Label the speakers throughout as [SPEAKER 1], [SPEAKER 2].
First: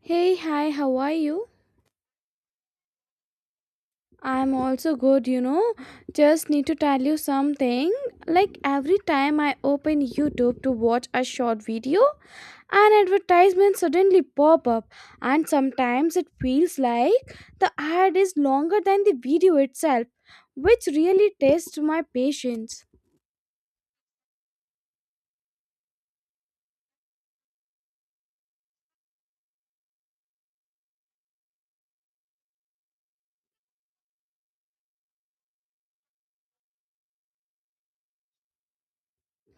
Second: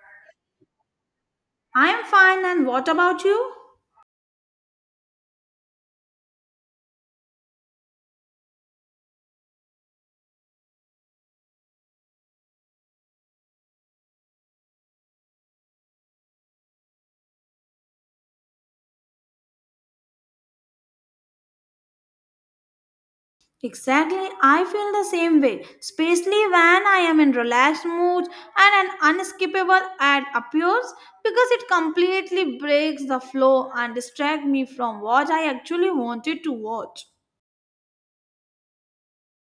[SPEAKER 1] Hey, hi, how are you?
[SPEAKER 2] I'm fine, and what about you?
[SPEAKER 1] I'm also good, you know. Just need to tell you something. Like every time I open YouTube to watch a short video, an advertisement suddenly pop up and sometimes it feels like the ad is longer than the video itself, which really tests my patience.
[SPEAKER 2] Exactly, I feel the same way, especially when I am in relaxed mood and an unskippable ad appears because it completely breaks the flow and distracts me from what I actually wanted to watch.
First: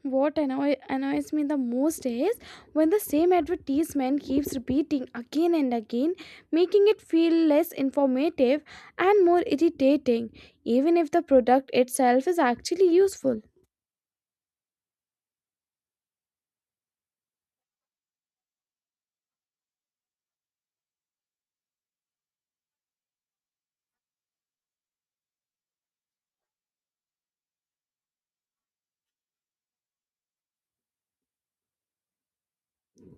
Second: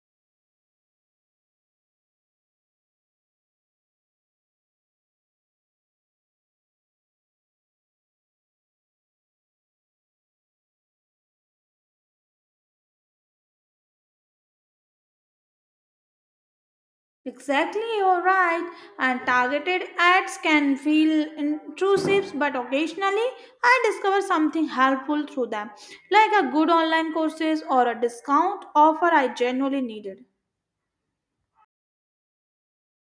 [SPEAKER 1] What annoys me the most is when the same advertisement keeps repeating again and again, making it feel less informative and more irritating, even if the product itself is actually useful.
[SPEAKER 2] Exactly, you're right. And targeted ads can feel intrusive, but occasionally I discover something helpful through them, like a good online courses or a discount offer I genuinely needed.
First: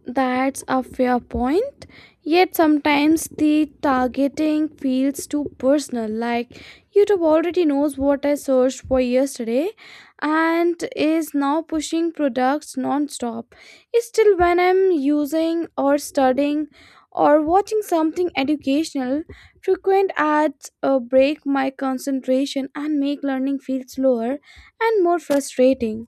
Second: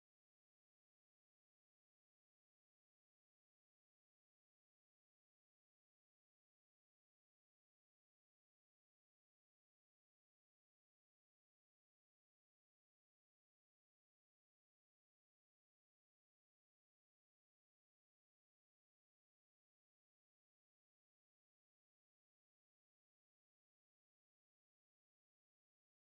[SPEAKER 1] That's a fair point. Yet sometimes the targeting feels too personal. Like YouTube already knows what I searched for yesterday and is now pushing products non-stop. Still when I'm using or studying or watching something educational, frequent ads break my concentration and make learning feel slower and more frustrating.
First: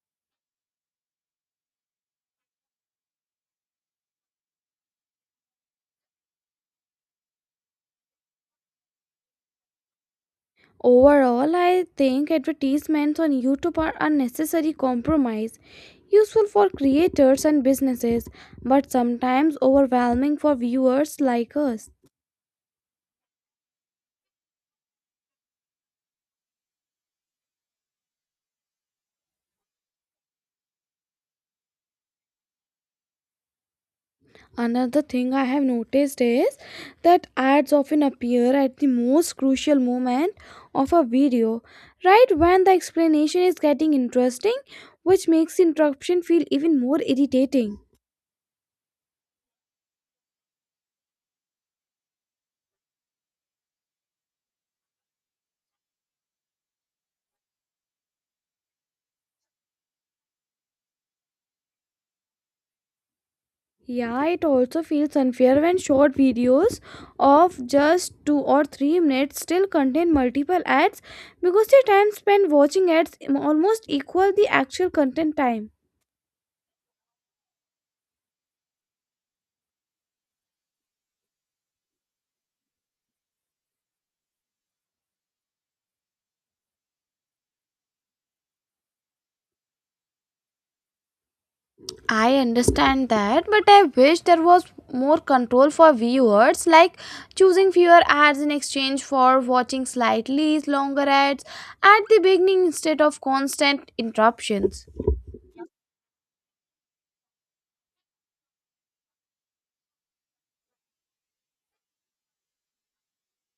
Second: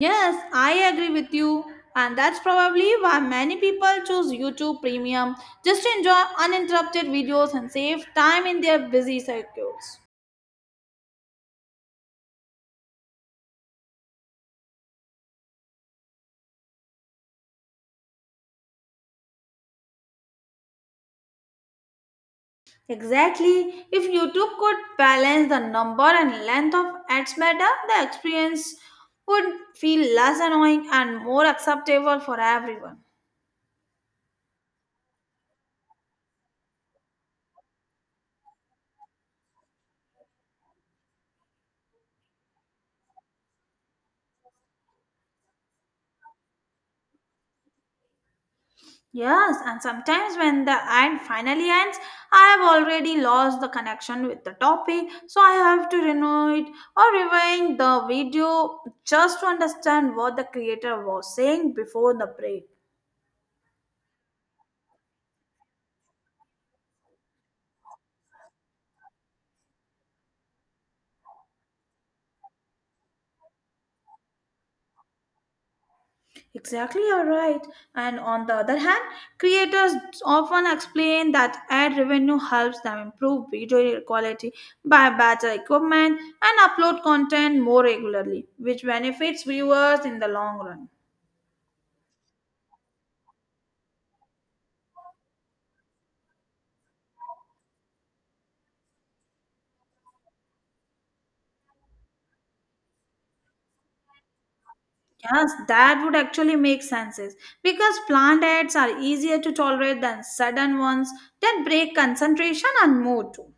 [SPEAKER 2] Yes, I agree with you. And that's probably why many people choose YouTube Premium just to enjoy uninterrupted videos and save time in their busy schedules.
[SPEAKER 1] Overall, I think advertisements on YouTube are unnecessary compromise, useful for creators and businesses, but sometimes overwhelming for viewers like us.
[SPEAKER 2] Exactly. If YouTube could balance the number and length of ads better, the experience would feel less annoying and more acceptable for everyone.
[SPEAKER 1] Another thing I have noticed is that ads often appear at the most crucial moment of a video, right when the explanation is getting interesting, which makes interruption feel even more irritating.
[SPEAKER 2] Yes, and sometimes when the ad finally ends, I have already lost the connection with the topic, so I have to renew it or rewind the video just to understand what the creator was saying before the break.
[SPEAKER 1] Yeah, it also feels unfair when short videos of just 2 or 3 minutes still contain multiple ads because the time spent watching ads almost equal the actual content time.
[SPEAKER 2] Exactly, you're right. And on the other hand, creators often explain that ad revenue helps them improve video quality, buy better equipment, and upload content more regularly, which benefits viewers in the long run.
[SPEAKER 1] I understand that, but I wish there was more control for viewers, like choosing fewer ads in exchange for watching slightly longer ads at the beginning instead of constant interruptions.
[SPEAKER 2] Yes, that would actually make sense because plant ads are easier to tolerate than sudden ones that break concentration and mood too.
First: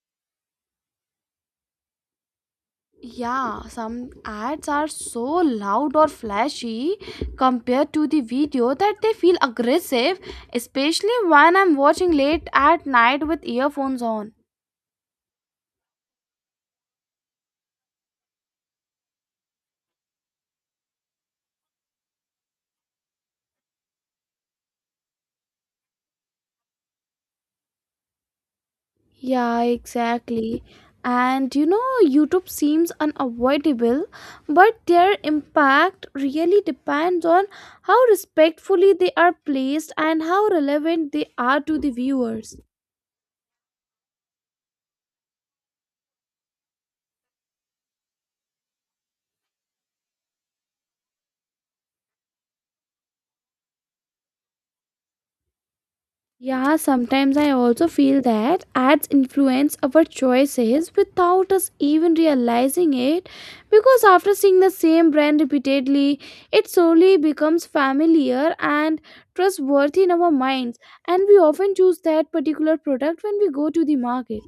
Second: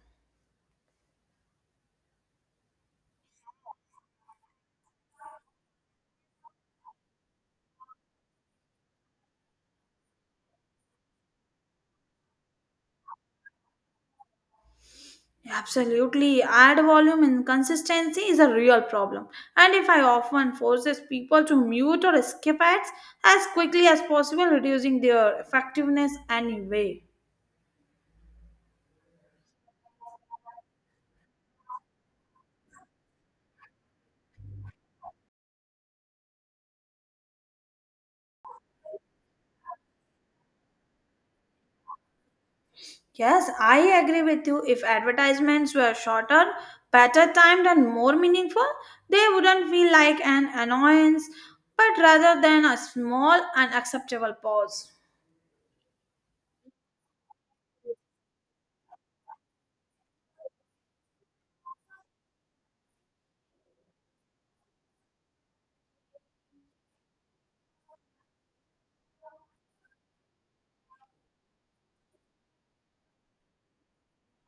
[SPEAKER 1] Yeah, some ads are so loud or flashy compared to the video that they feel aggressive, especially when I'm watching late at night with earphones on.
[SPEAKER 2] Absolutely, ad volume inconsistency is a real problem, and if I often forces people to mute or skip ads as quickly as possible, reducing their effectiveness anyway.
[SPEAKER 1] Yeah, exactly. And you know, YouTube seems unavoidable, but their impact really depends on how respectfully they are placed and how relevant they are to the viewers.
[SPEAKER 2] Yes, I agree with you. If advertisements were shorter, better timed, and more meaningful, they wouldn't feel like an annoyance, but rather than a small, unacceptable pause.
[SPEAKER 1] Yeah, sometimes I also feel that ads influence our choices without us even realizing it because after seeing the same brand repeatedly, it slowly becomes familiar and trustworthy in our minds, and we often choose that particular product when we go to the market.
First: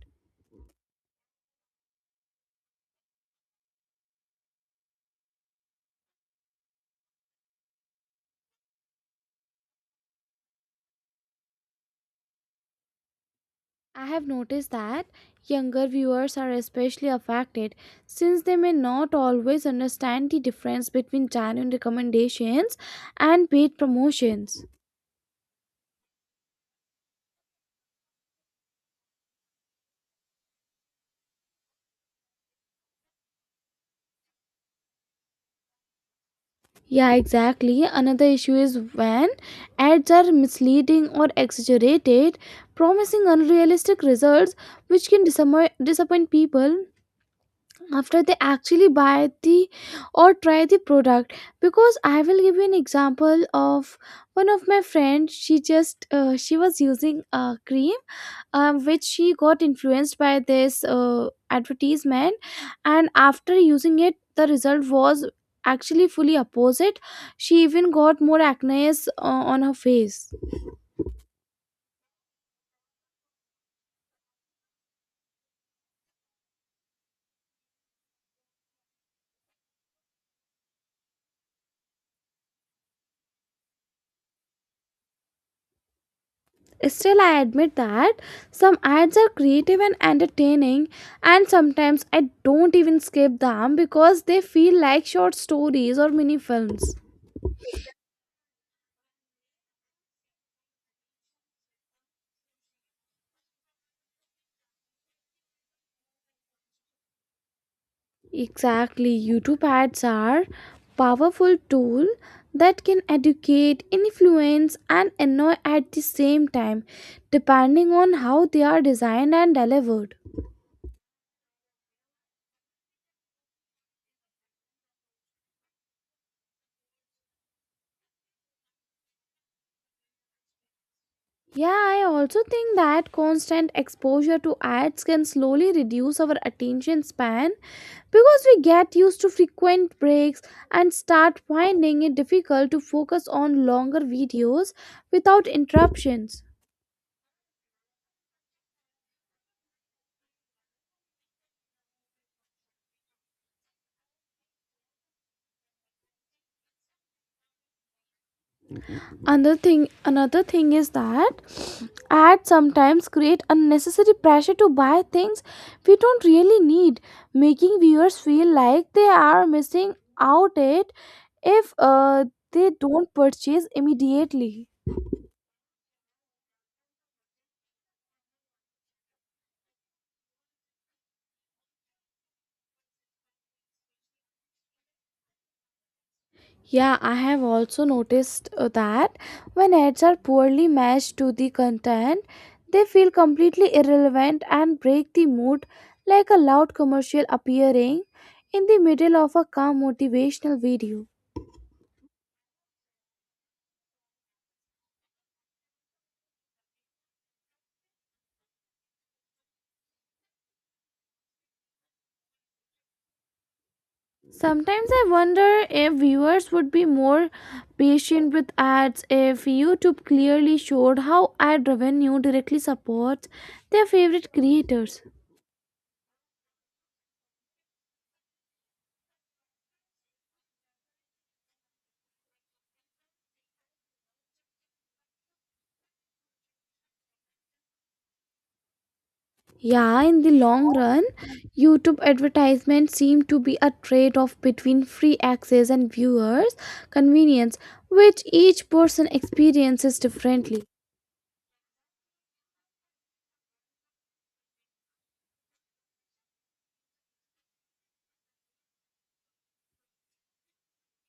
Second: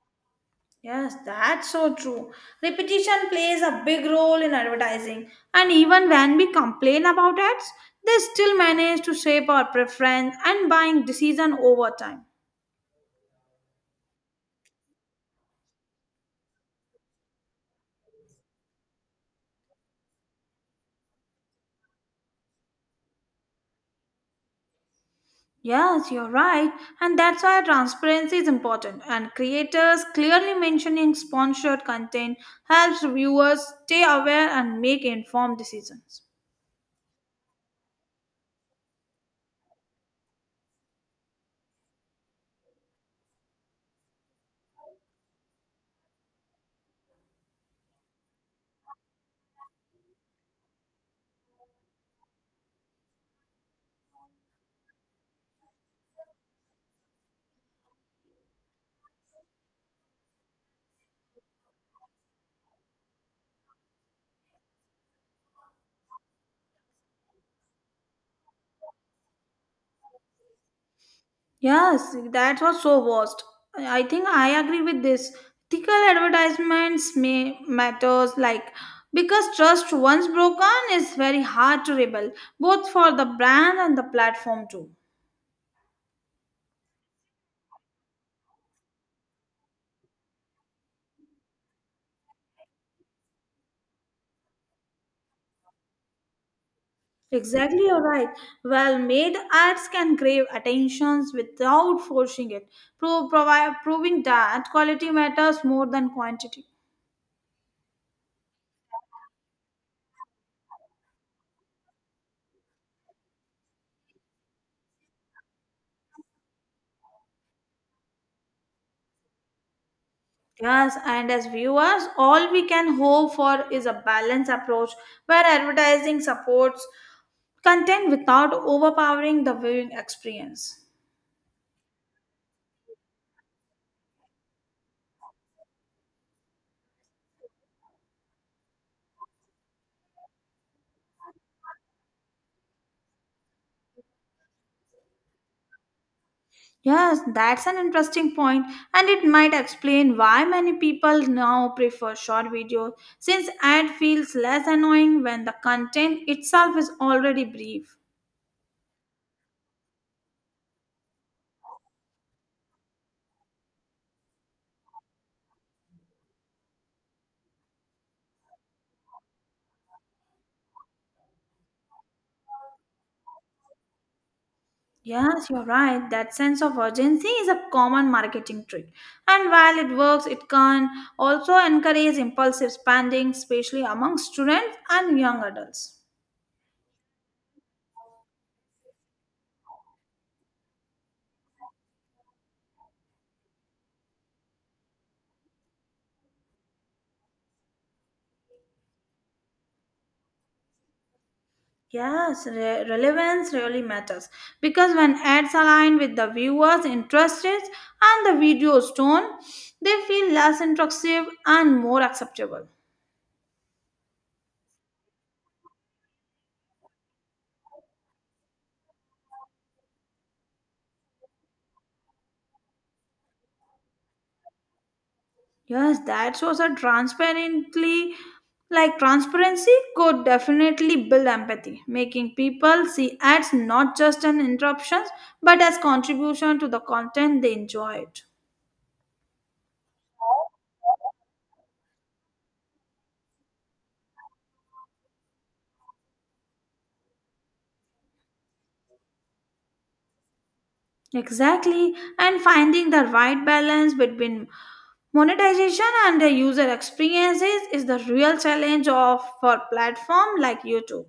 [SPEAKER 2] Yes, that's so true. Repetition plays a big role in advertising, and even when we complain about ads, they still manage to shape our preference and buying decision over time.
[SPEAKER 1] I have noticed that younger viewers are especially affected since they may not always understand the difference between genuine recommendations and paid promotions.
[SPEAKER 2] Yes, you're right. And that's why transparency is important. And creators clearly mentioning sponsored content helps viewers stay aware and make informed decisions.
[SPEAKER 1] Yeah, exactly. Another issue is when ads are misleading or exaggerated, promising unrealistic results which can disappoint people after they actually buy the or try the product because I will give you an example of one of my friends. She just she was using a cream, which she got influenced by this advertisement, and after using it the result was actually fully opposite. She even got more acne on her face.
[SPEAKER 2] Yes, that was so worst. I think I agree with this. Ethical advertisements may matters like because trust once broken is very hard to rebuild, both for the brand and the platform too.
[SPEAKER 1] Still, I admit that some ads are creative and entertaining, and sometimes I don't even skip them because they feel like short stories or mini films.
[SPEAKER 2] Exactly, you're right. Well made ads can grab attentions without forcing it, proving that quality matters more than quantity.
[SPEAKER 1] Exactly, YouTube ads are powerful tool that can educate, influence and annoy at the same time depending on how they are designed and delivered.
[SPEAKER 2] Yes, and as viewers, all we can hope for is a balanced approach where advertising supports content without overpowering the viewing experience.
[SPEAKER 1] Yeah, I also think that constant exposure to ads can slowly reduce our attention span because we get used to frequent breaks and start finding it difficult to focus on longer videos without interruptions.
[SPEAKER 2] Yes, that's an interesting point, and it might explain why many people now prefer short videos since ad feels less annoying when the content itself is already brief.
[SPEAKER 1] Another thing is that ads sometimes create unnecessary pressure to buy things we don't really need, making viewers feel like they are missing out it if they don't purchase immediately.
[SPEAKER 2] Yes, you're right. That sense of urgency is a common marketing trick. And while it works, it can also encourage impulsive spending, especially among students and young adults.
[SPEAKER 1] Yeah, I have also noticed that when ads are poorly matched to the content they feel completely irrelevant and break the mood, like a loud commercial appearing in the middle of a calm motivational video.
[SPEAKER 2] Yes, relevance really matters because when ads align with the viewer's interests and the video's tone, they feel less intrusive and more acceptable.
[SPEAKER 1] Sometimes I wonder if viewers would be more patient with ads if YouTube clearly showed how ad revenue directly supports their favorite creators.
[SPEAKER 2] Yes, that shows a transparently like transparency could definitely build empathy, making people see ads not just as interruptions but as contribution to the content they enjoyed.
[SPEAKER 1] Yeah, in the long run, YouTube advertisements seem to be a trade off between free access and viewers' convenience, which each person experiences differently.
[SPEAKER 2] Exactly, and finding the right balance between monetization and the user experiences is the real challenge of for platform like YouTube.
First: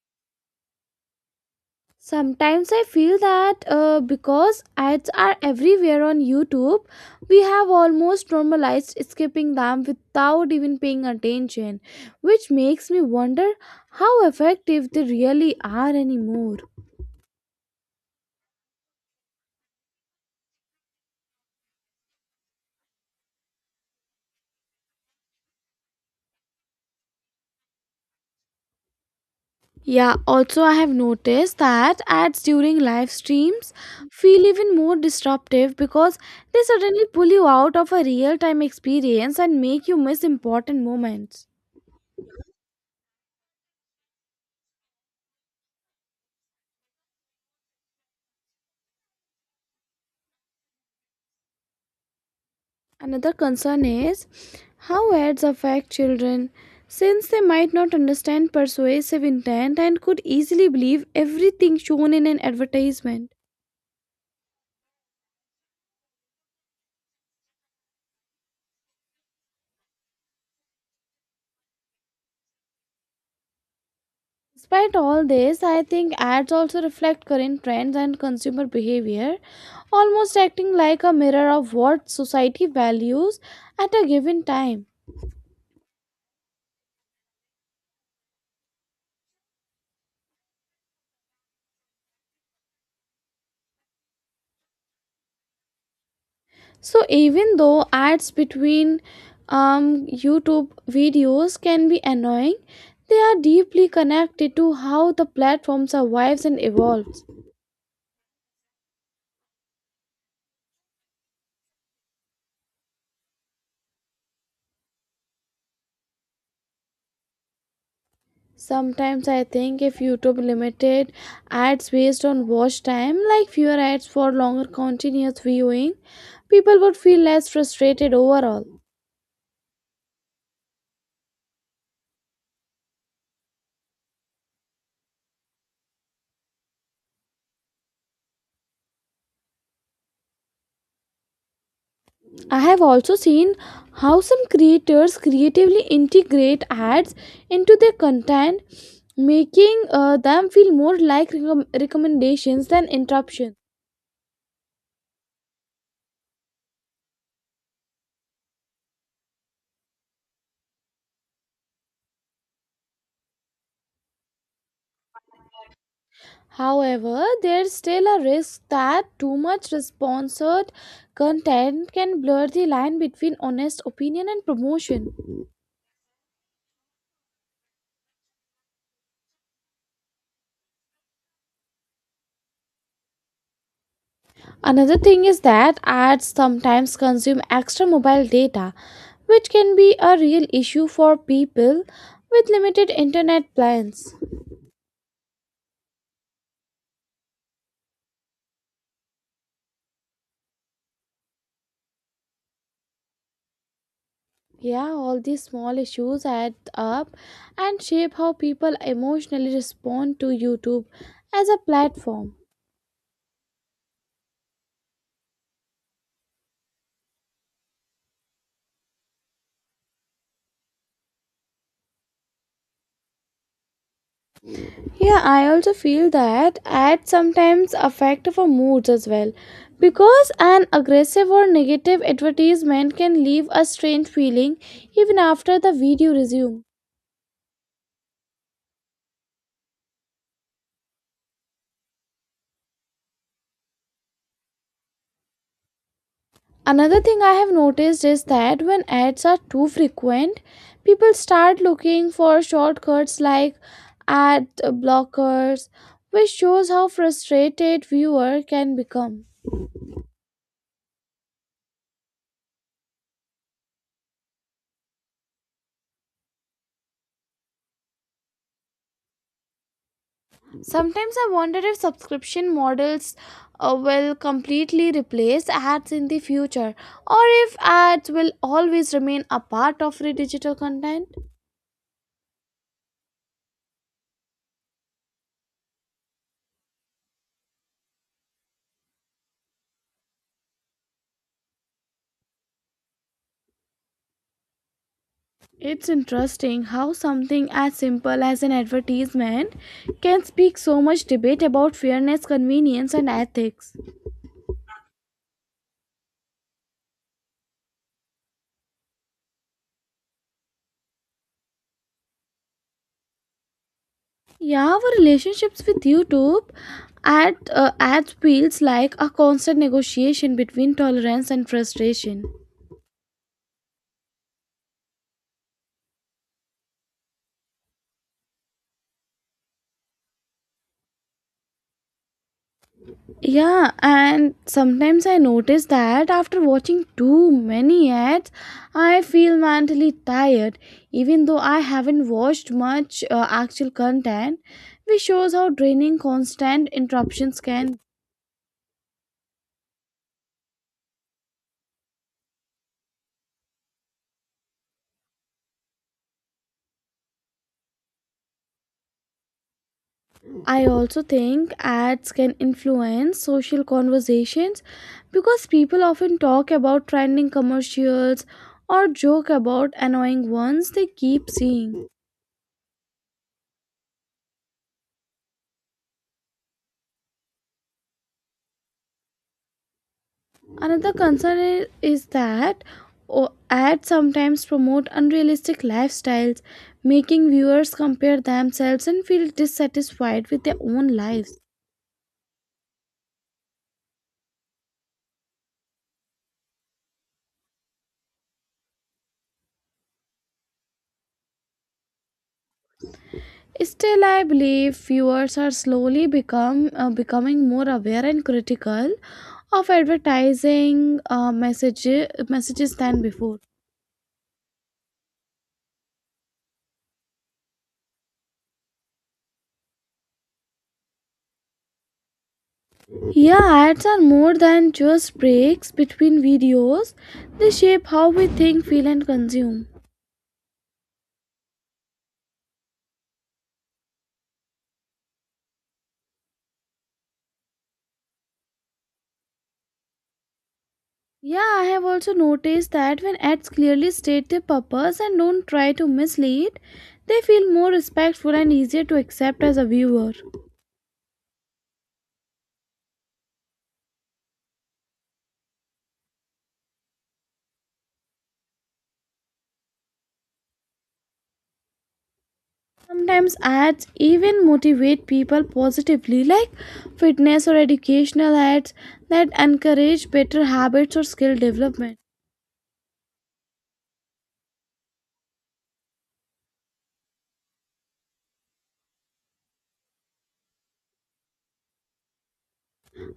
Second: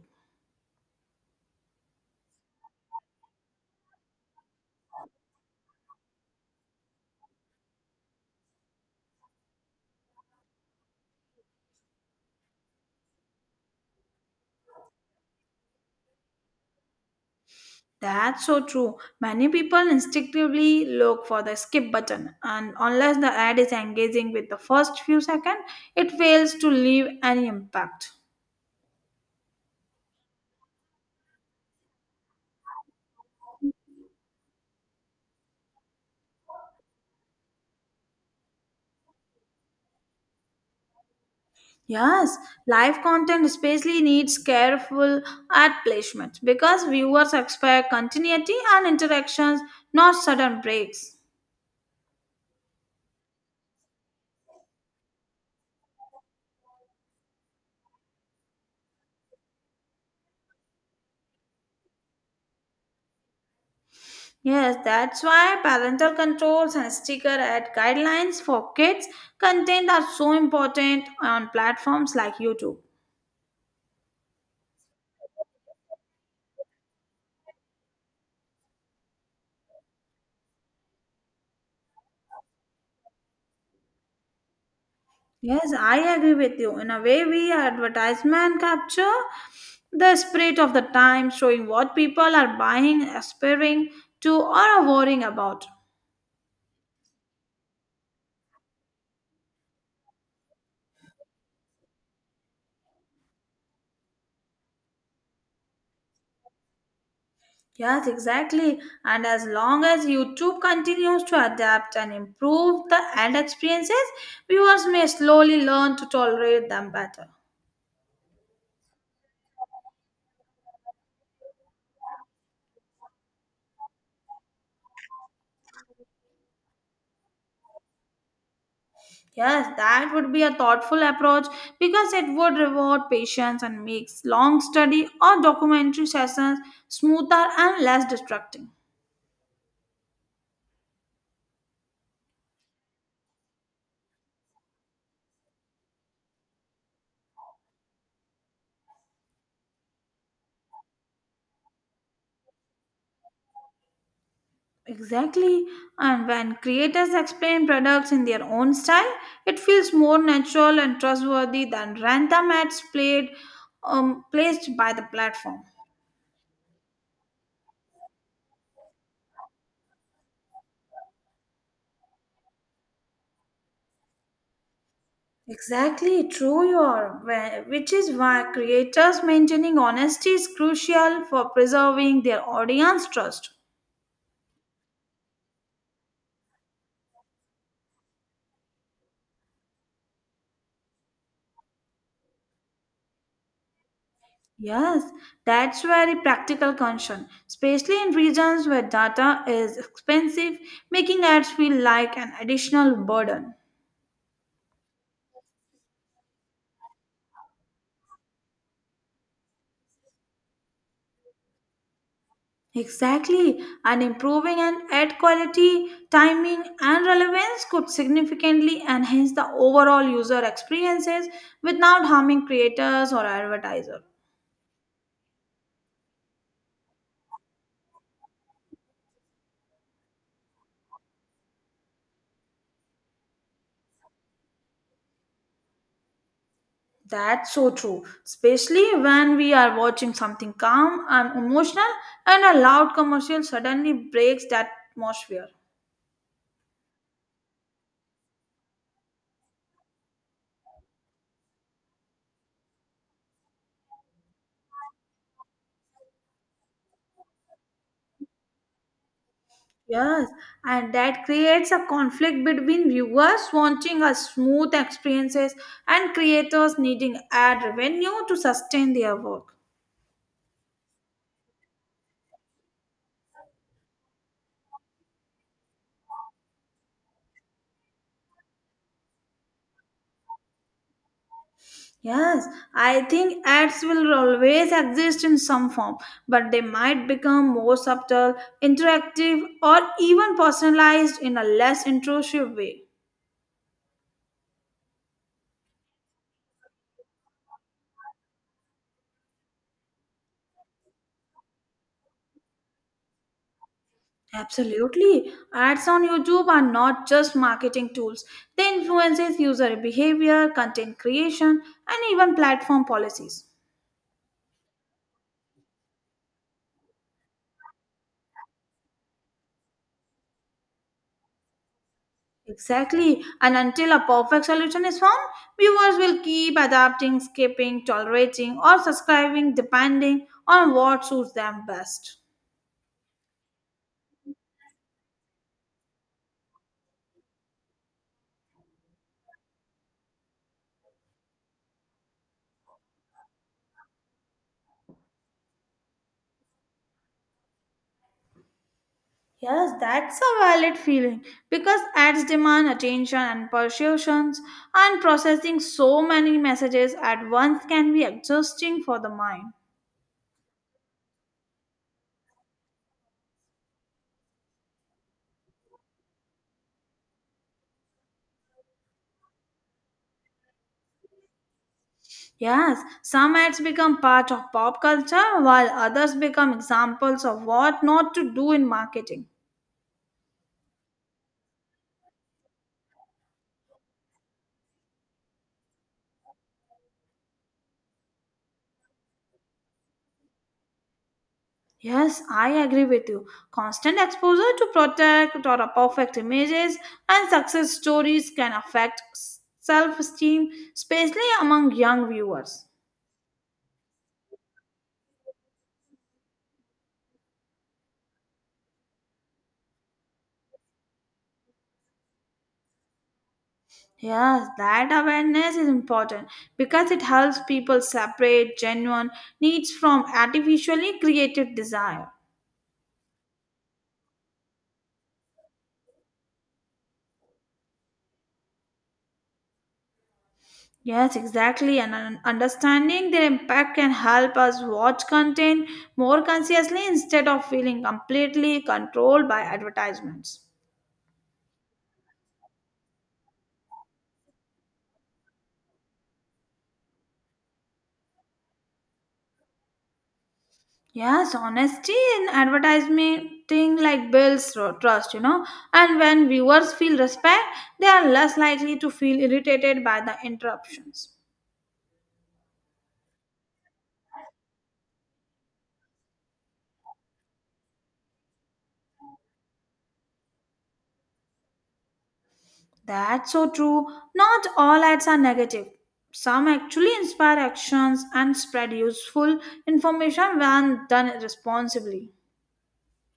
[SPEAKER 1] Sometimes I feel that, because ads are everywhere on YouTube, we have almost normalized skipping them without even paying attention, which makes me wonder how effective they really are anymore.
[SPEAKER 2] That's so true. Many people instinctively look for the skip button, and unless the ad is engaging with the first few seconds, it fails to leave any impact.
[SPEAKER 1] Yeah, also I have noticed that ads during live streams feel even more disruptive because they suddenly pull you out of a real time experience and make you miss important moments.
[SPEAKER 2] Yes, live content especially needs careful ad placement because viewers expect continuity and interactions, not sudden breaks.
[SPEAKER 1] Another concern is how ads affect children since they might not understand persuasive intent and could easily believe everything shown in an advertisement.
[SPEAKER 2] Yes, that's why parental controls and sticker ad guidelines for kids content are so important on platforms like YouTube.
[SPEAKER 1] Despite all this, I think ads also reflect current trends and consumer behavior, almost acting like a mirror of what society values at a given time.
[SPEAKER 2] Yes, I agree with you. In a way, we advertisement capture the spirit of the time, showing what people are buying, aspiring to, or worrying about.
[SPEAKER 1] So, even though ads between YouTube videos can be annoying, they are deeply connected to how the platform survives and evolves.
[SPEAKER 2] Yes, exactly. And as long as YouTube continues to adapt and improve the ad experiences, viewers may slowly learn to tolerate them better.
[SPEAKER 1] Sometimes I think if YouTube limited ads based on watch time, like fewer ads for longer continuous viewing, people would feel less frustrated overall.
[SPEAKER 2] Yes, that would be a thoughtful approach because it would reward patience and makes long study or documentary sessions smoother and less distracting.
[SPEAKER 1] I have also seen how some creators creatively integrate ads into their content, making them feel more like recommendations than interruptions.
[SPEAKER 2] Exactly. And when creators explain products in their own style, it feels more natural and trustworthy than random ads played, placed by the platform.
[SPEAKER 1] However, there's still a risk that too much sponsored content can blur the line between honest opinion and promotion.
[SPEAKER 2] Exactly, true you are. Which is why creators maintaining honesty is crucial for preserving their audience trust.
[SPEAKER 1] Another thing is that ads sometimes consume extra mobile data, which can be a real issue for people with limited internet plans.
[SPEAKER 2] Yes, that's very practical concern, especially in regions where data is expensive, making ads feel like an additional burden.
[SPEAKER 1] Yeah, all these small issues add up and shape how people emotionally respond to YouTube as a platform.
[SPEAKER 2] Exactly, and improving an ad quality, timing, and relevance could significantly enhance the overall user experiences without harming creators or advertisers.
[SPEAKER 1] Yeah, I also feel that ads sometimes affect our moods as well, because an aggressive or negative advertisement can leave a strange feeling even after the video resumes.
[SPEAKER 2] That's so true, especially when we are watching something calm and emotional, and a loud commercial suddenly breaks that atmosphere.
[SPEAKER 1] Another thing I have noticed is that when ads are too frequent, people start looking for shortcuts like ad blockers, which shows how frustrated viewer can become.
[SPEAKER 2] Yes, and that creates a conflict between viewers wanting a smooth experiences and creators needing ad revenue to sustain their work.
[SPEAKER 1] Sometimes I wonder if subscription models will completely replace ads in the future, or if ads will always remain a part of the digital content.
[SPEAKER 2] Yes, I think ads will always exist in some form, but they might become more subtle, interactive, or even personalized in a less intrusive way.
[SPEAKER 1] It's interesting how something as simple as an advertisement can speak so much debate about fairness, convenience, and ethics.
[SPEAKER 2] Absolutely. Ads on YouTube are not just marketing tools. They influences user behavior, content creation, and even platform policies.
[SPEAKER 1] Yeah, our relationships with YouTube ads feels like a constant negotiation between tolerance and frustration.
[SPEAKER 2] Exactly. And until a perfect solution is found, viewers will keep adapting, skipping, tolerating, or subscribing depending on what suits them best.
[SPEAKER 1] Yeah, and sometimes I notice that after watching too many ads, I feel mentally tired, even though I haven't watched much actual content, which shows how draining constant interruptions can be.
[SPEAKER 2] Yes, that's a valid feeling because ads demand attention and persuasions, and processing so many messages at once can be exhausting for the mind.
[SPEAKER 1] I also think ads can influence social conversations because people often talk about trending commercials or joke about annoying ones they keep seeing.
[SPEAKER 2] Yes, some ads become part of pop culture while others become examples of what not to do in marketing.
[SPEAKER 1] Another concern is that ads sometimes promote unrealistic lifestyles, making viewers compare themselves and feel dissatisfied with their own lives.
[SPEAKER 2] Yes, I agree with you. Constant exposure to protect or perfect images and success stories can affect self esteem, especially among young viewers.
[SPEAKER 1] Still, I believe viewers are slowly become becoming more aware and critical of advertising uh, messages messages than before.
[SPEAKER 2] Yes, that awareness is important because it helps people separate genuine needs from artificially created desire.
[SPEAKER 1] Yeah, ads are more than just breaks between videos; they shape how we think, feel, and consume.
[SPEAKER 2] Yes, exactly. Understanding their impact can help us watch content more consciously instead of feeling completely controlled by advertisements.
[SPEAKER 1] Yeah, I have also noticed that when ads clearly state their purpose and don't try to mislead, they feel more respectful and easier to accept as a viewer.
[SPEAKER 2] Yes, honesty in advertising like builds trust, you know. And when viewers feel respect, they are less likely to feel irritated by the interruptions.
[SPEAKER 1] Sometimes ads even motivate people positively, like fitness or educational ads that encourage better habits or skill development.
[SPEAKER 2] That's so true. Not all ads are negative. Some actually inspire actions and spread useful information when done responsibly.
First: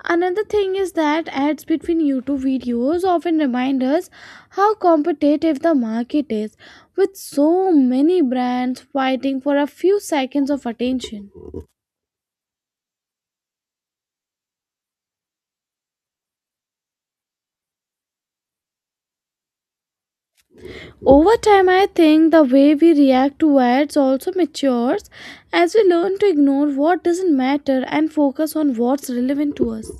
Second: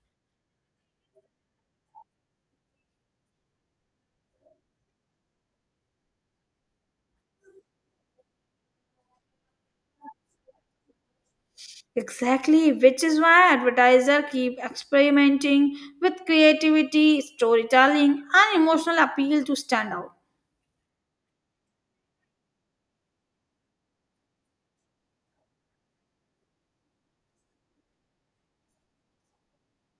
[SPEAKER 1] Another thing is that ads between YouTube videos often remind us how competitive the market is, with so many brands fighting for a few seconds of attention.
[SPEAKER 2] Exactly, which is why advertisers keep experimenting with creativity, storytelling, and emotional appeal to stand out.
[SPEAKER 1] Over time, I think the way we react to ads also matures as we learn to ignore what doesn't matter and focus on what's relevant to us.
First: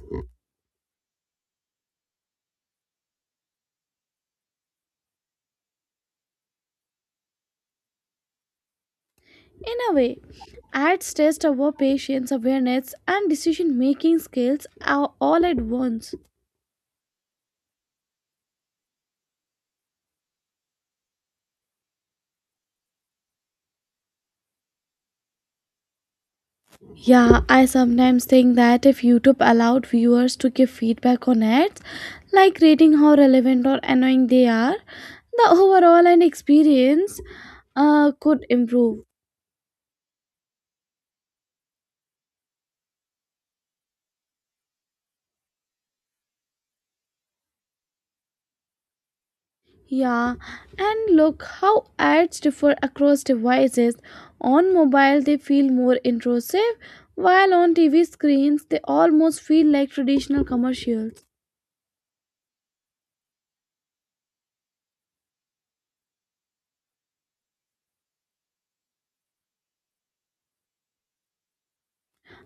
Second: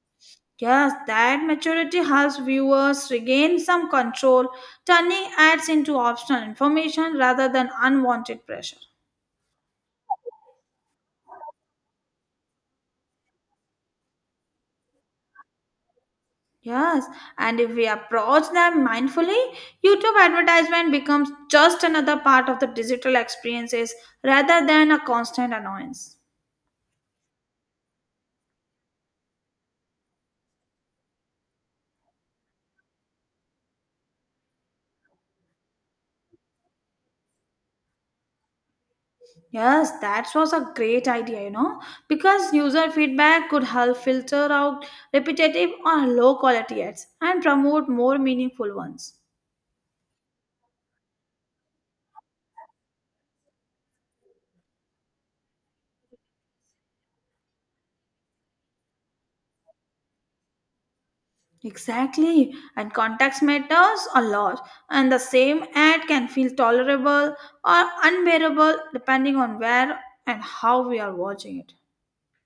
[SPEAKER 2] Yes, that maturity helps viewers regain some control, turning ads into optional information rather than unwanted pressure.
[SPEAKER 1] In a way, ads test our patience, awareness, and decision making skills all at once.
[SPEAKER 2] Yes, and if we approach them mindfully, YouTube advertisement becomes just another part of the digital experiences rather than a constant annoyance.
[SPEAKER 1] Yeah, I sometimes think that if YouTube allowed viewers to give feedback on ads, like rating how relevant or annoying they are, the overall and experience could improve.
[SPEAKER 2] Yes, that was a great idea, you know, because user feedback could help filter out repetitive or low quality ads and promote more meaningful ones.
[SPEAKER 1] Yeah, and look how ads differ across devices. On mobile, they feel more intrusive, while on TV screens, they almost feel like traditional commercials.
[SPEAKER 2] Exactly, and context matters a lot, and the same ad can feel tolerable or unbearable depending on where and how we are watching it.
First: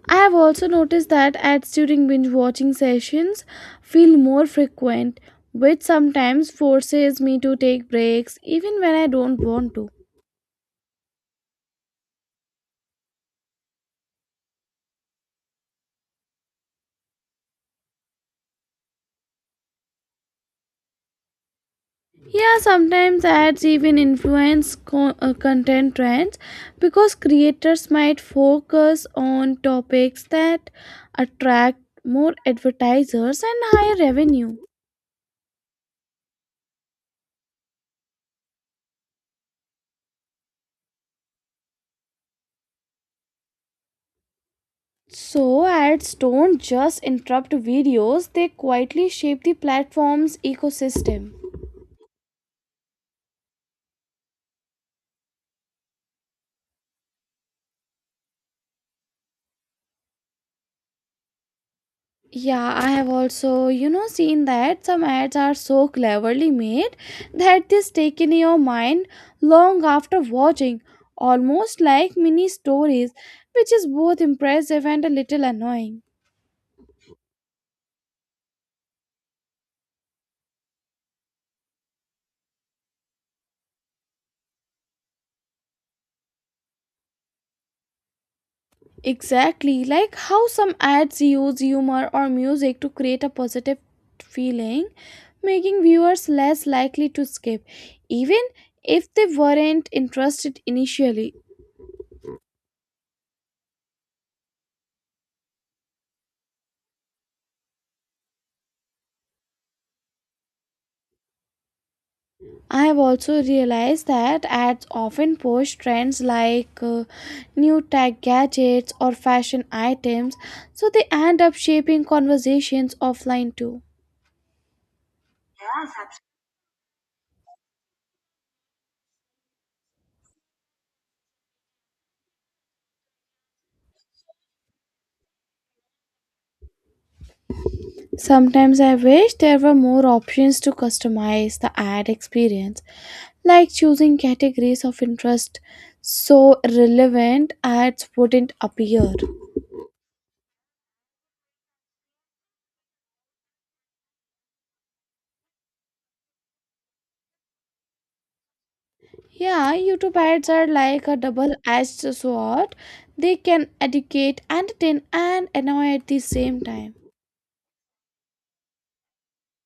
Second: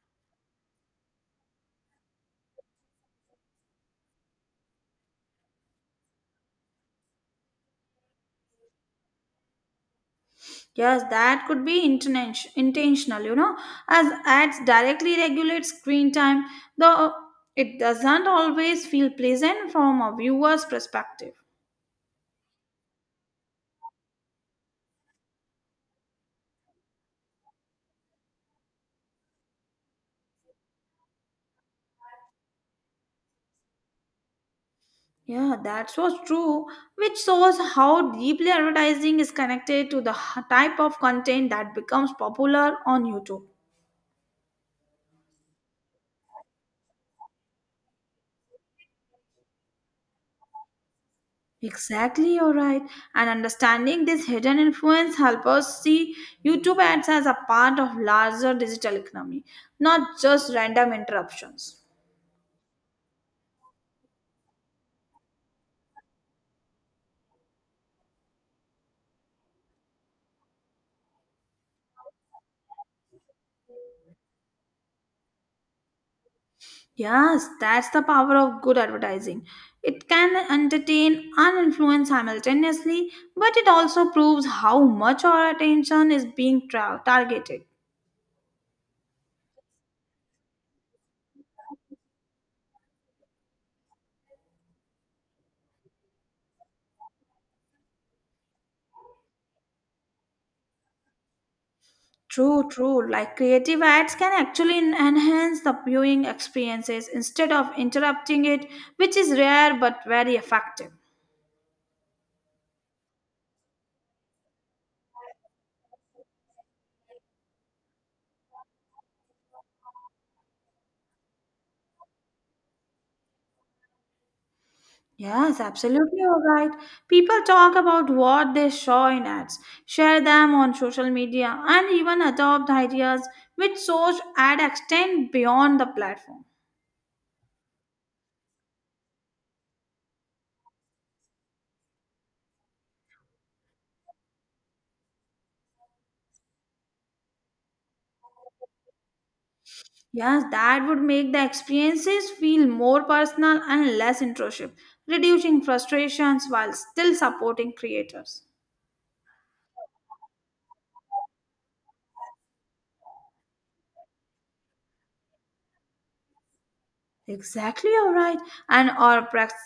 [SPEAKER 1] I have also noticed that ads during binge watching sessions feel more frequent, which sometimes forces me to take breaks even when I don't want to.
[SPEAKER 2] Yes, that could be intentional, you know, as ads directly regulate screen time, though it doesn't always feel pleasant from a viewer's perspective.
[SPEAKER 1] Yeah, sometimes ads even influence content trends because creators might focus on topics that attract more advertisers and higher revenue.
[SPEAKER 2] Yeah, that's was true, which shows how deeply advertising is connected to the h- type of content that becomes popular on YouTube.
[SPEAKER 1] So, ads don't just interrupt videos, they quietly shape the platform's ecosystem.
[SPEAKER 2] Exactly, you're right. And understanding this hidden influence help us see YouTube ads as a part of larger digital economy, not just random interruptions.
[SPEAKER 1] Yeah, I have also, you know, seen that some ads are so cleverly made that they stick in your mind long after watching, almost like mini stories, which is both impressive and a little annoying.
[SPEAKER 2] Yes, that's the power of good advertising. It can entertain and influence simultaneously, but it also proves how much our attention is being tra- targeted.
[SPEAKER 1] Exactly, like how some ads use humor or music to create a positive feeling, making viewers less likely to skip, even if they weren't interested initially.
[SPEAKER 2] True, true. Like creative ads can actually enhance the viewing experiences instead of interrupting it, which is rare but very effective.
[SPEAKER 1] I have also realized that ads often post trends like new tech gadgets or fashion items, so they end up shaping conversations offline too.
[SPEAKER 2] Yes, absolutely all right. People talk about what they saw in ads, share them on social media, and even adopt ideas which source ad extend beyond the platform.
[SPEAKER 1] Sometimes I wish there were more options to customize the ad experience, like choosing categories of interest so relevant ads wouldn't appear.
[SPEAKER 2] Yes, that would make the experiences feel more personal and less intrusive, reducing frustrations while still supporting creators.
[SPEAKER 1] Yeah, YouTube ads are like a double-edged sword. They can educate, entertain, and annoy at the same time.
[SPEAKER 2] Exactly all right. And our practice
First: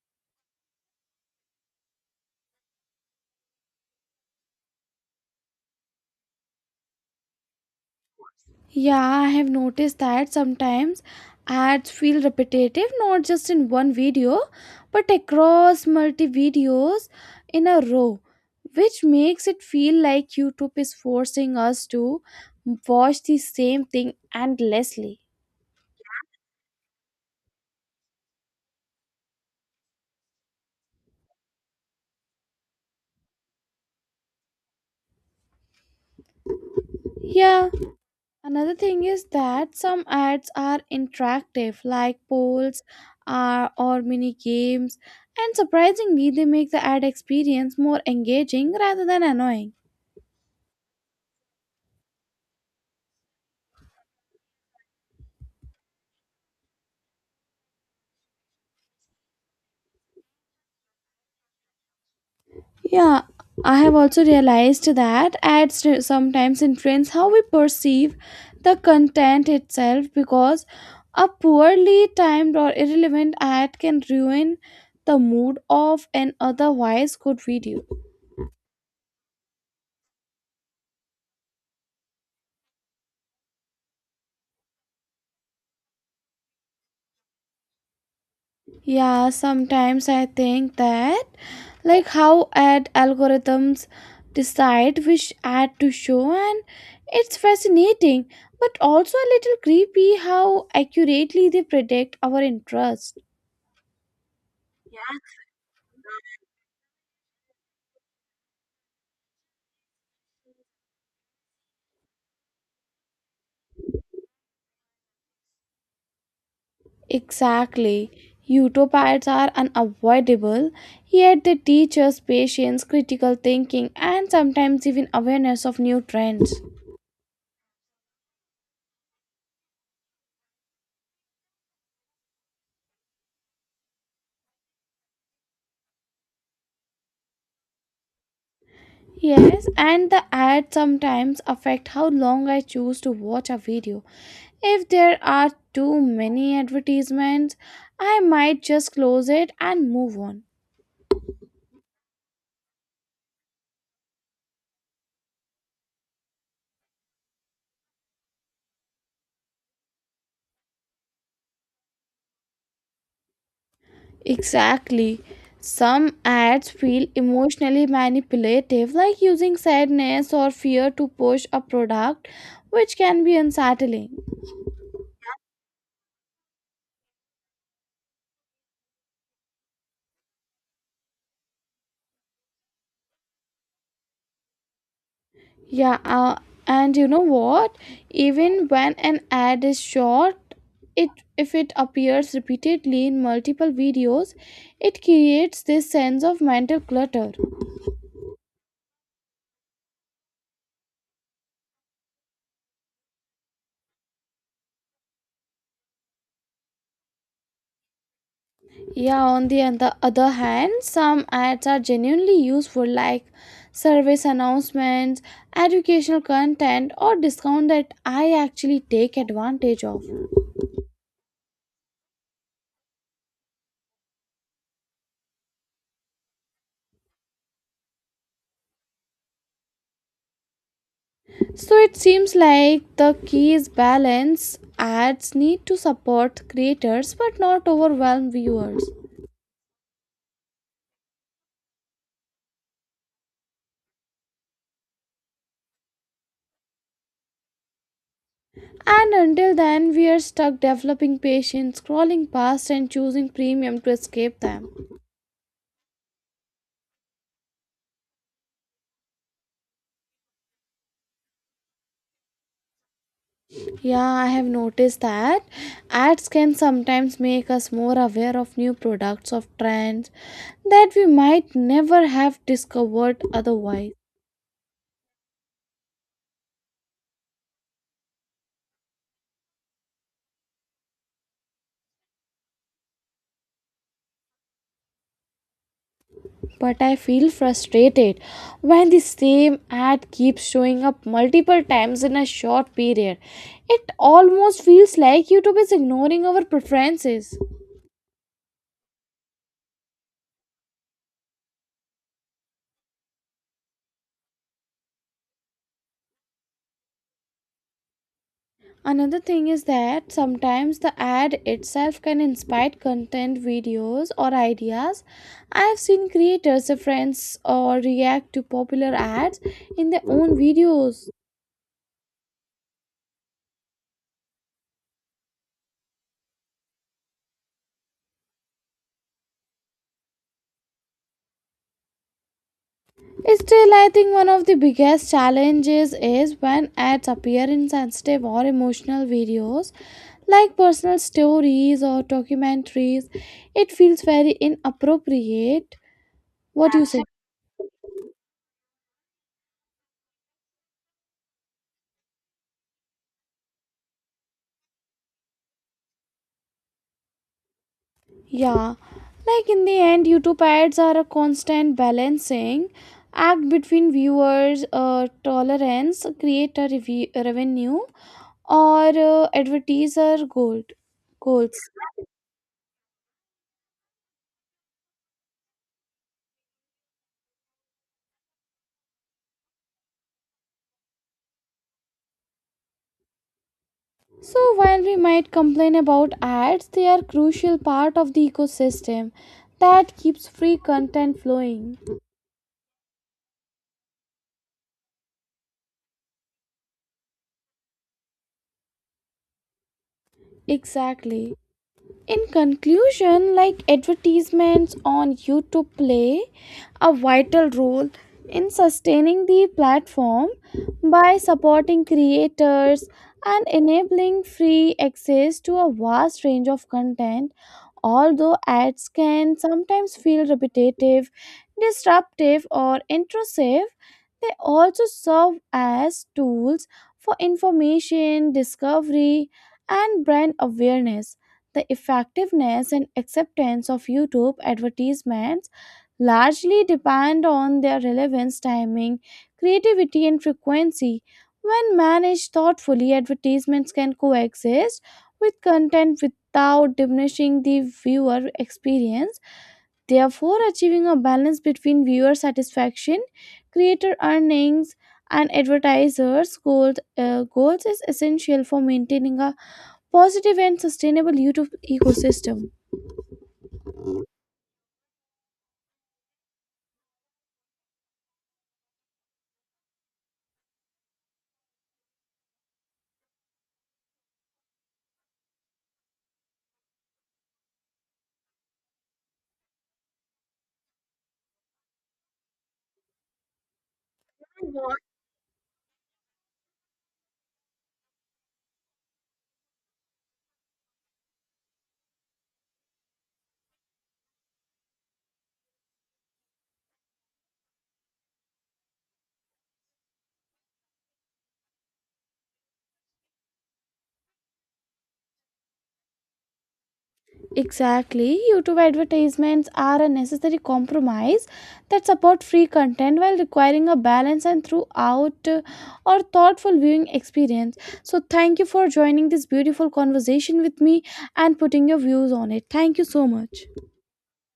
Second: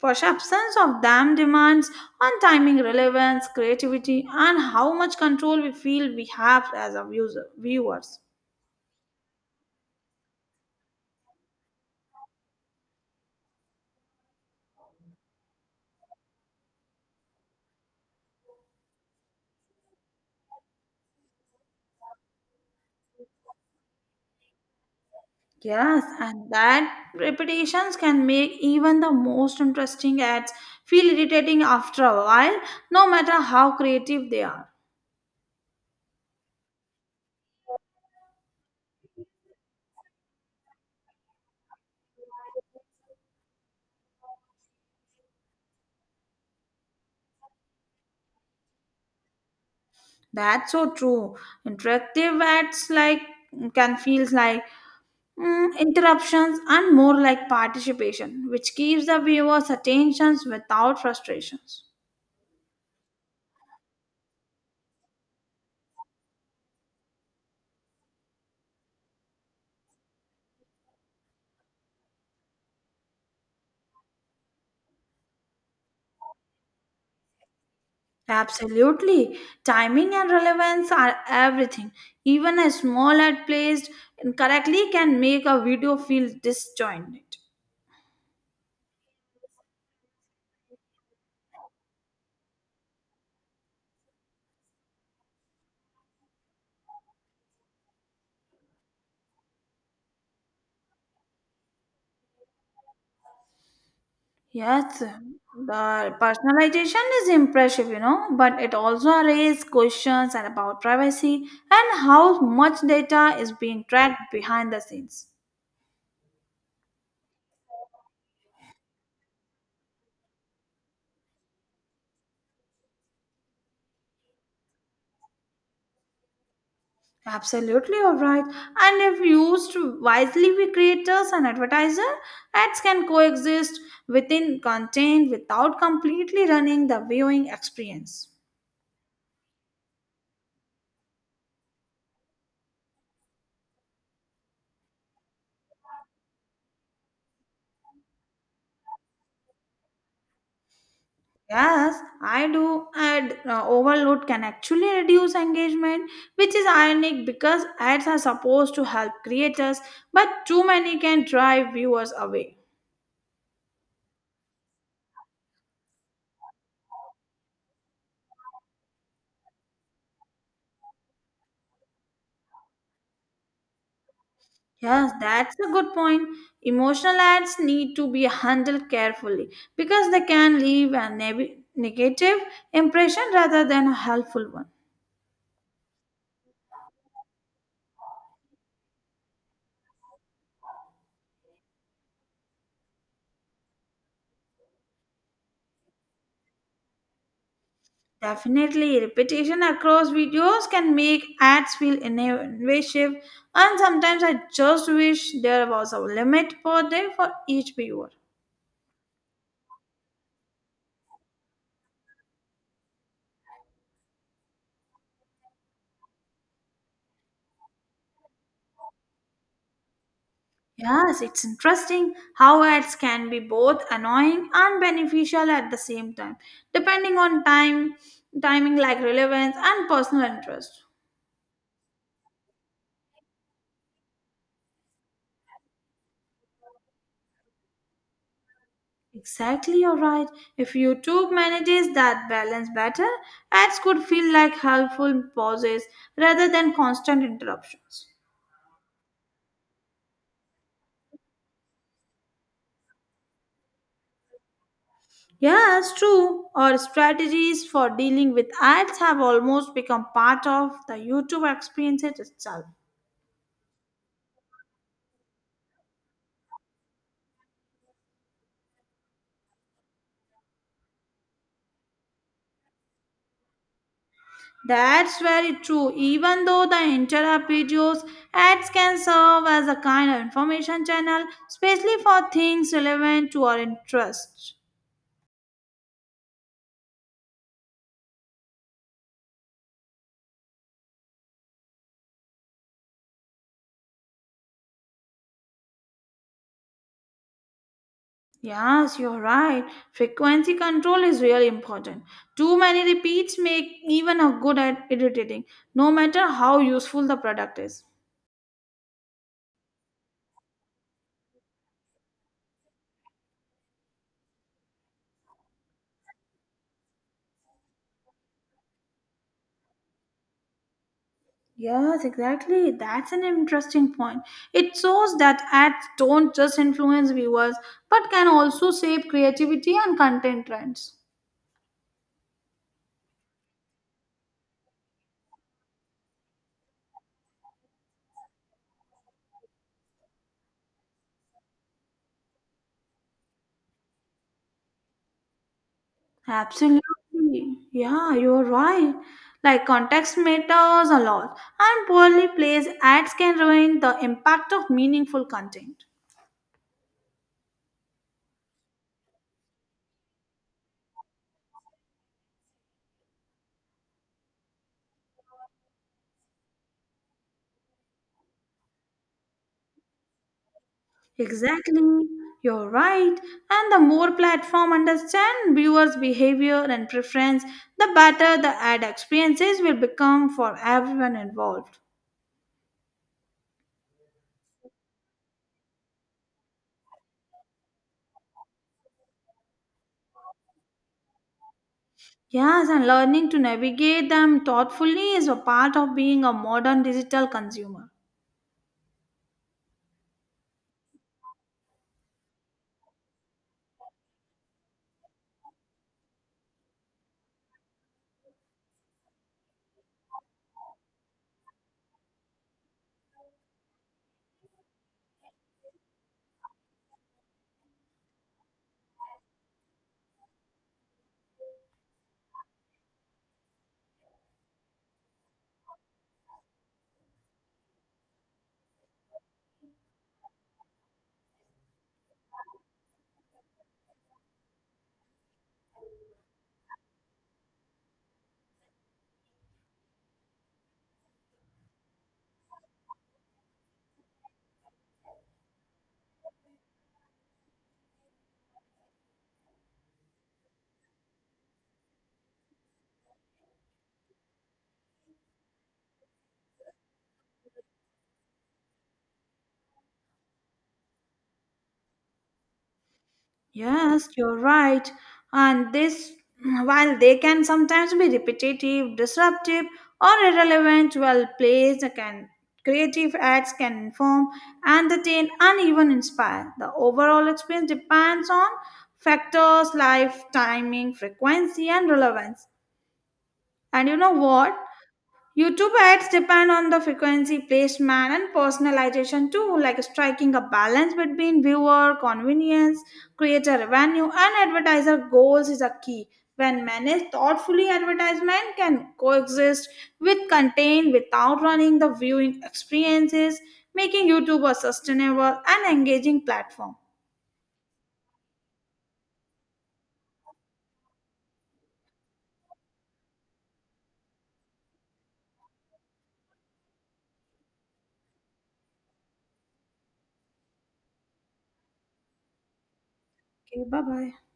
[SPEAKER 2] For absence of them demands on timing, relevance, creativity, and how much control we feel we have as a user, viewers.
[SPEAKER 1] Yeah, I have noticed that sometimes ads feel repetitive, not just in one video, but across multi videos in a row, which makes it feel like YouTube is forcing us to watch the same thing endlessly.
[SPEAKER 2] Yes, and that repetitions can make even the most interesting ads feel irritating after a while, no matter how creative they are.
[SPEAKER 1] Yeah, another thing is that some ads are interactive, like polls or mini games, and surprisingly, they make the ad experience more engaging rather than annoying.
[SPEAKER 2] That's so true. Interactive ads like can feel like interruptions and more like participation, which keeps the viewers' attentions without frustrations.
[SPEAKER 1] Yeah, I have also realized that sometimes influence how we perceive the content itself, because a poorly timed or irrelevant ad can ruin the mood of an otherwise good video.
[SPEAKER 2] Absolutely. Timing and relevance are everything. Even a small ad placed incorrectly can make a video feel disjointed.
[SPEAKER 1] Yeah, sometimes I think that, like, how ad algorithms decide which ad to show, and it's fascinating, but also a little creepy how accurately they predict our interest.
[SPEAKER 2] Yes, the personalization is impressive, you know, but it also raises questions about privacy and how much data is being tracked behind the scenes.
[SPEAKER 1] Exactly. Utopias are unavoidable, yet they teach us patience, critical thinking, and sometimes even awareness of new trends.
[SPEAKER 2] Absolutely, all right. And if used wisely, we creators and advertiser ads can coexist within content without completely running the viewing experience.
[SPEAKER 1] Yes, and the ads sometimes affect how long I choose to watch a video. If there are too many advertisements, I might just close it and move on.
[SPEAKER 2] Yes, I do. Ad overload can actually reduce engagement, which is ironic because ads are supposed to help creators, but too many can drive viewers away.
[SPEAKER 1] Exactly. Some ads feel emotionally manipulative, like using sadness or fear to push a product, which can be unsettling.
[SPEAKER 2] Yes, that's a good point. Emotional ads need to be handled carefully because they can leave a neg- negative impression rather than a helpful one.
[SPEAKER 1] Yeah, and you know what? Even when an ad is short, it if it appears repeatedly in multiple videos, it creates this sense of mental clutter.
[SPEAKER 2] Definitely, repetition across videos can make ads feel invasive, and sometimes I just wish there was a limit per day for each viewer.
[SPEAKER 1] Yeah, on the other hand, some ads are genuinely useful, like service announcements, educational content, or discount that I actually take advantage of.
[SPEAKER 2] Yes, it's interesting how ads can be both annoying and beneficial at the same time, depending on time, timing like relevance and personal interest.
[SPEAKER 1] So it seems like the key is balance. Ads need to support creators but not overwhelm viewers.
[SPEAKER 2] Exactly, you're right. If YouTube manages that balance better, ads could feel like helpful pauses rather than constant interruptions.
[SPEAKER 1] And until then, we are stuck developing patience, scrolling past, and choosing premium to escape them.
[SPEAKER 2] Yes, true. Our strategies for dealing with ads have almost become part of the YouTube experience itself.
[SPEAKER 1] Yeah, I have noticed that ads can sometimes make us more aware of new products of trends that we might never have discovered otherwise.
[SPEAKER 2] That's very true. Even though the interrupt videos, ads can serve as a kind of information channel, especially for things relevant to our interests.
[SPEAKER 1] But I feel frustrated when the same ad keeps showing up multiple times in a short period. It almost feels like YouTube is ignoring our preferences.
[SPEAKER 2] Yes, you're right. Frequency control is really important. Too many repeats make even a good ad irritating, no matter how useful the product is.
[SPEAKER 1] Another thing is that sometimes the ad itself can inspire content videos or ideas. I've seen creators reference or react to popular ads in their own videos.
[SPEAKER 2] Yes, exactly. That's an interesting point. It shows that ads don't just influence viewers but can also shape creativity and content trends.
[SPEAKER 1] Still, I think one of the biggest challenges is when ads appear in sensitive or emotional videos like personal stories or documentaries. It feels very inappropriate. What do you say?
[SPEAKER 2] Absolutely. Yeah, you're right. Like context matters a lot, and poorly placed ads can ruin the impact of meaningful content.
[SPEAKER 1] Yeah, like in the end, YouTube ads are a constant balancing act between viewers' tolerance, creator revenue, or advertiser gold goals.
[SPEAKER 2] Exactly. You're right. And the more platform understand viewers' behavior and preference, the better the ad experiences will become for everyone involved.
[SPEAKER 1] So while we might complain about ads, they are crucial part of the ecosystem that keeps free content flowing.
[SPEAKER 2] Yes, and learning to navigate them thoughtfully is a part of being a modern digital consumer.
[SPEAKER 1] Exactly. In conclusion, like, advertisements on YouTube play a vital role in sustaining the platform by supporting creators and enabling free access to a vast range of content. Although ads can sometimes feel repetitive, disruptive, or intrusive, they also serve as tools for information, discovery, and brand awareness. The effectiveness and acceptance of YouTube advertisements largely depend on their relevance, timing, creativity, and frequency. When managed thoughtfully, advertisements can coexist with content without diminishing the viewer experience. Therefore, achieving a balance between viewer satisfaction, creator earnings, and advertisers' goals is essential for maintaining a positive and sustainable YouTube ecosystem.
[SPEAKER 2] Yes, you're right. And this, while they can sometimes be repetitive, disruptive, or irrelevant, well placed, can creative acts can inform, entertain, and even inspire. The overall experience depends on factors like timing, frequency, and relevance. And you know what? YouTube ads depend on the frequency, placement, and personalization too, like striking a balance between viewer convenience, creator revenue, and advertiser goals is a key. When managed thoughtfully, advertisement can coexist with content without running the viewing experiences, making YouTube a sustainable and engaging platform.
[SPEAKER 1] Exactly. YouTube advertisements are a necessary compromise that support free content while requiring a balance and throughout or thoughtful viewing experience. So thank you for joining this beautiful conversation with me and putting your views on it. Thank you so much.
[SPEAKER 2] Okay, bye bye.